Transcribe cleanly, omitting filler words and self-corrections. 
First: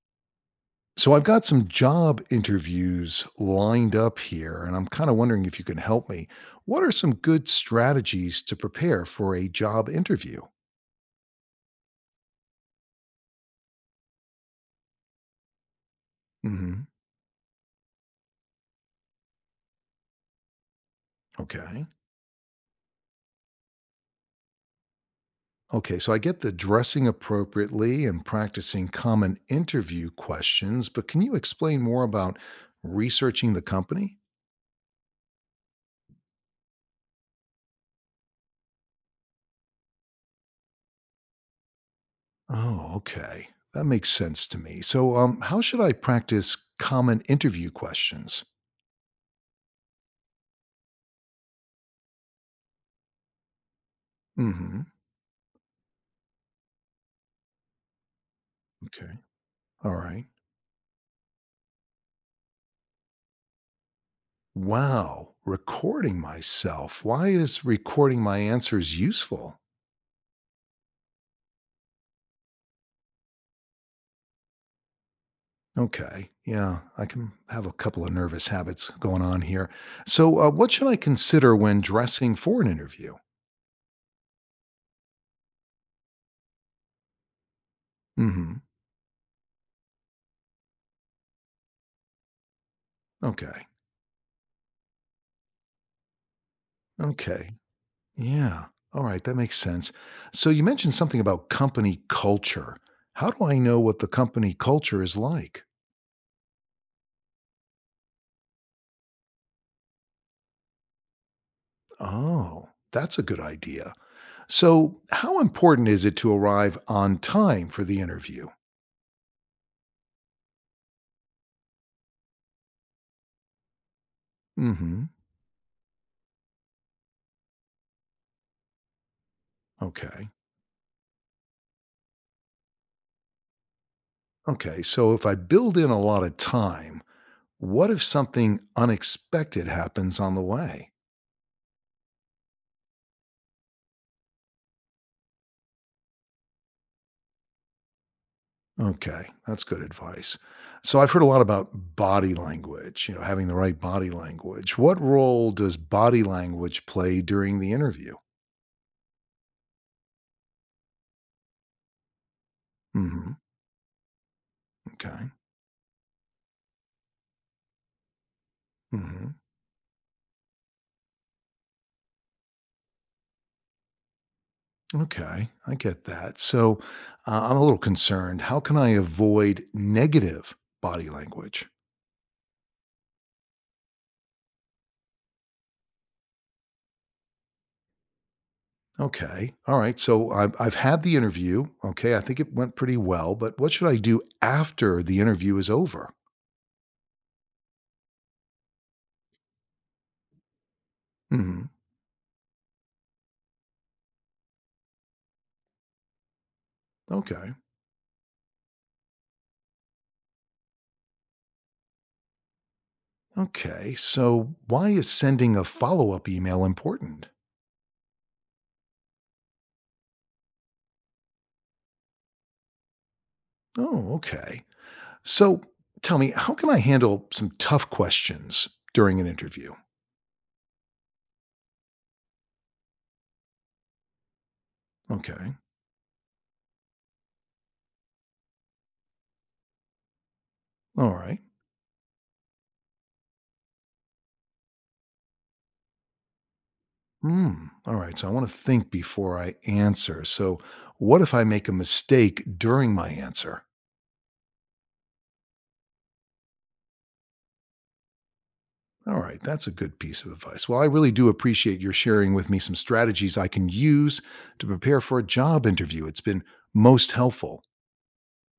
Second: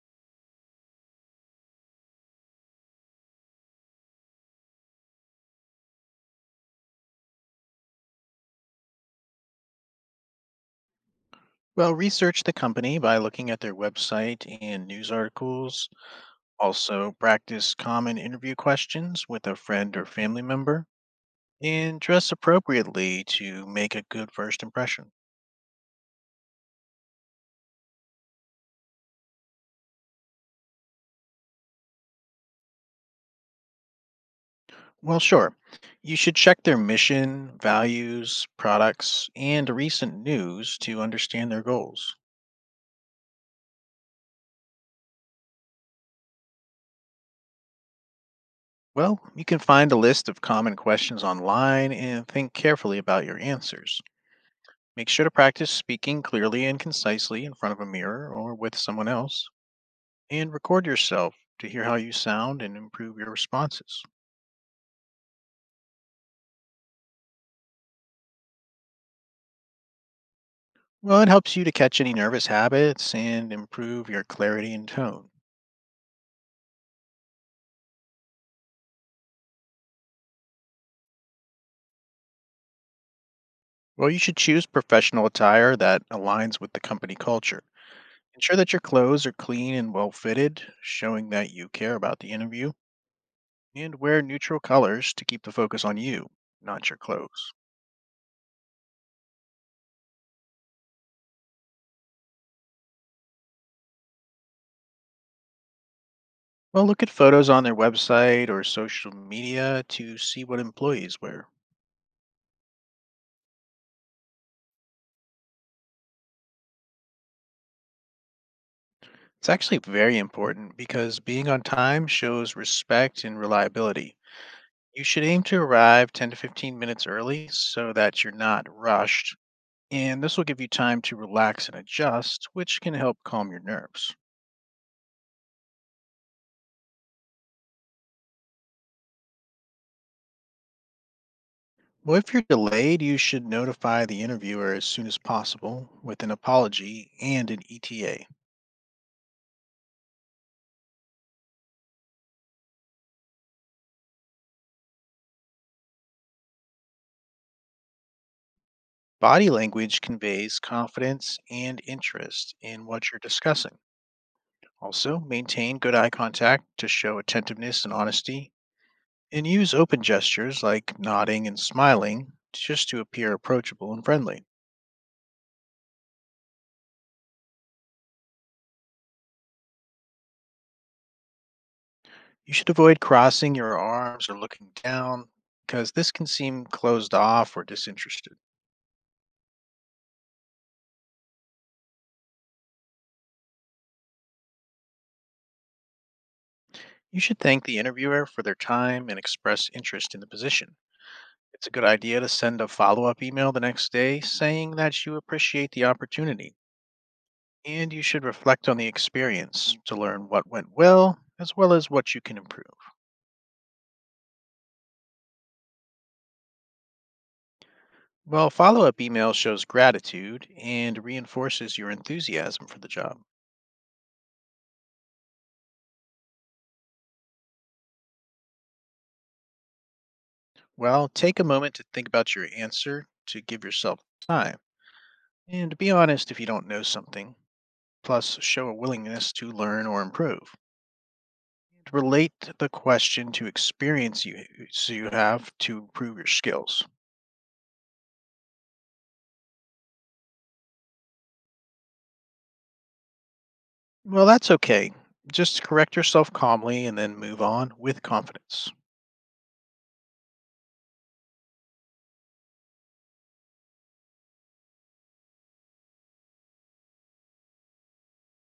So I've got some job interviews lined up here, and I'm kind of wondering if you can help me. What are some good strategies to prepare for a job interview? Well, research the company by looking at their website and news articles. Hmm. Also, practice common interview questions with a friend or family member Okay. and dress appropriately to make a good first impression. Okay. So I get the dressing appropriately and practicing common interview questions, but can you explain more about researching the company? Well, sure. You should check their mission, values, products, and recent news to understand their goals. Oh, okay. That makes sense to me. So how should I practice common interview questions? Well, you can find a list of common questions online and think carefully about your answers. Hmm. Make sure to practice speaking clearly and concisely in front of a mirror or with someone Okay. else, All right. and record yourself to hear how you sound and improve your responses. Wow, recording myself. Why is recording my answers useful? Well, it helps you to catch any nervous habits and improve your clarity and tone. Okay, yeah, I can have a couple of nervous habits going on here. So what should I consider when dressing for an interview? Well, you should choose professional attire that aligns with the company culture. Hmm. Ensure that your clothes are clean and well fitted, showing that you care about the interview, Okay, and wear neutral colors to keep the focus on you, not your okay, clothes. yeah, all right, that makes sense. So, you mentioned something about company culture. How do I know what the company culture is like? Well, look at photos on their website or social media to see what employees wear. Oh, that's a good idea. So, how important is it to arrive on time for the interview? It's actually very important because being on time shows respect and reliability. Mm-hmm. You should aim to arrive 10 to 15 minutes early so that you're not rushed, and Okay. this will give you time to relax and adjust, which can help calm your nerves. Okay. So if I build in a lot of time, what if something unexpected happens on the way? Well, if you're delayed, you should notify the interviewer as soon as possible with an apology and an ETA. Okay. That's good advice. So I've heard a lot about body language, having the right body language. What role does body language play during the interview? Body language conveys confidence and interest in what you're Hmm. discussing. Also, Okay. maintain good eye contact to show attentiveness and honesty, Hmm. and use open gestures like nodding and smiling just to appear approachable and friendly. Okay. I get that. So I'm a little concerned. How can I avoid negative body language? You should avoid crossing your arms or looking down because this can seem closed off or disinterested. Okay. All right. So I've had the interview. Okay. I think it went pretty well, but what should I do after the interview is over? You should thank the interviewer for their time and express interest in the position. It's a Hmm. good idea to send a follow up email the next day saying that you appreciate the opportunity, Okay. and you should reflect on the experience to learn what went well as what you can improve. Okay. So why is sending a follow up email important? Well, follow up email shows gratitude and reinforces your enthusiasm for the job. Oh, okay. So tell me, how can I handle some tough questions during an interview? Well, take a moment to think about your answer to give yourself time, Okay. and be honest if you don't know something. Plus, show a willingness to learn or improve. All right. Relate the question to experience you so you have to improve your skills. Hmm. All right. So I want to think before I answer. So what if I make a mistake during my answer? Well, that's okay. Just correct yourself calmly and then move on with confidence. All right, that's a good piece of advice. Well, I really do appreciate your sharing with me some strategies I can use to prepare for a job interview. It's been most helpful.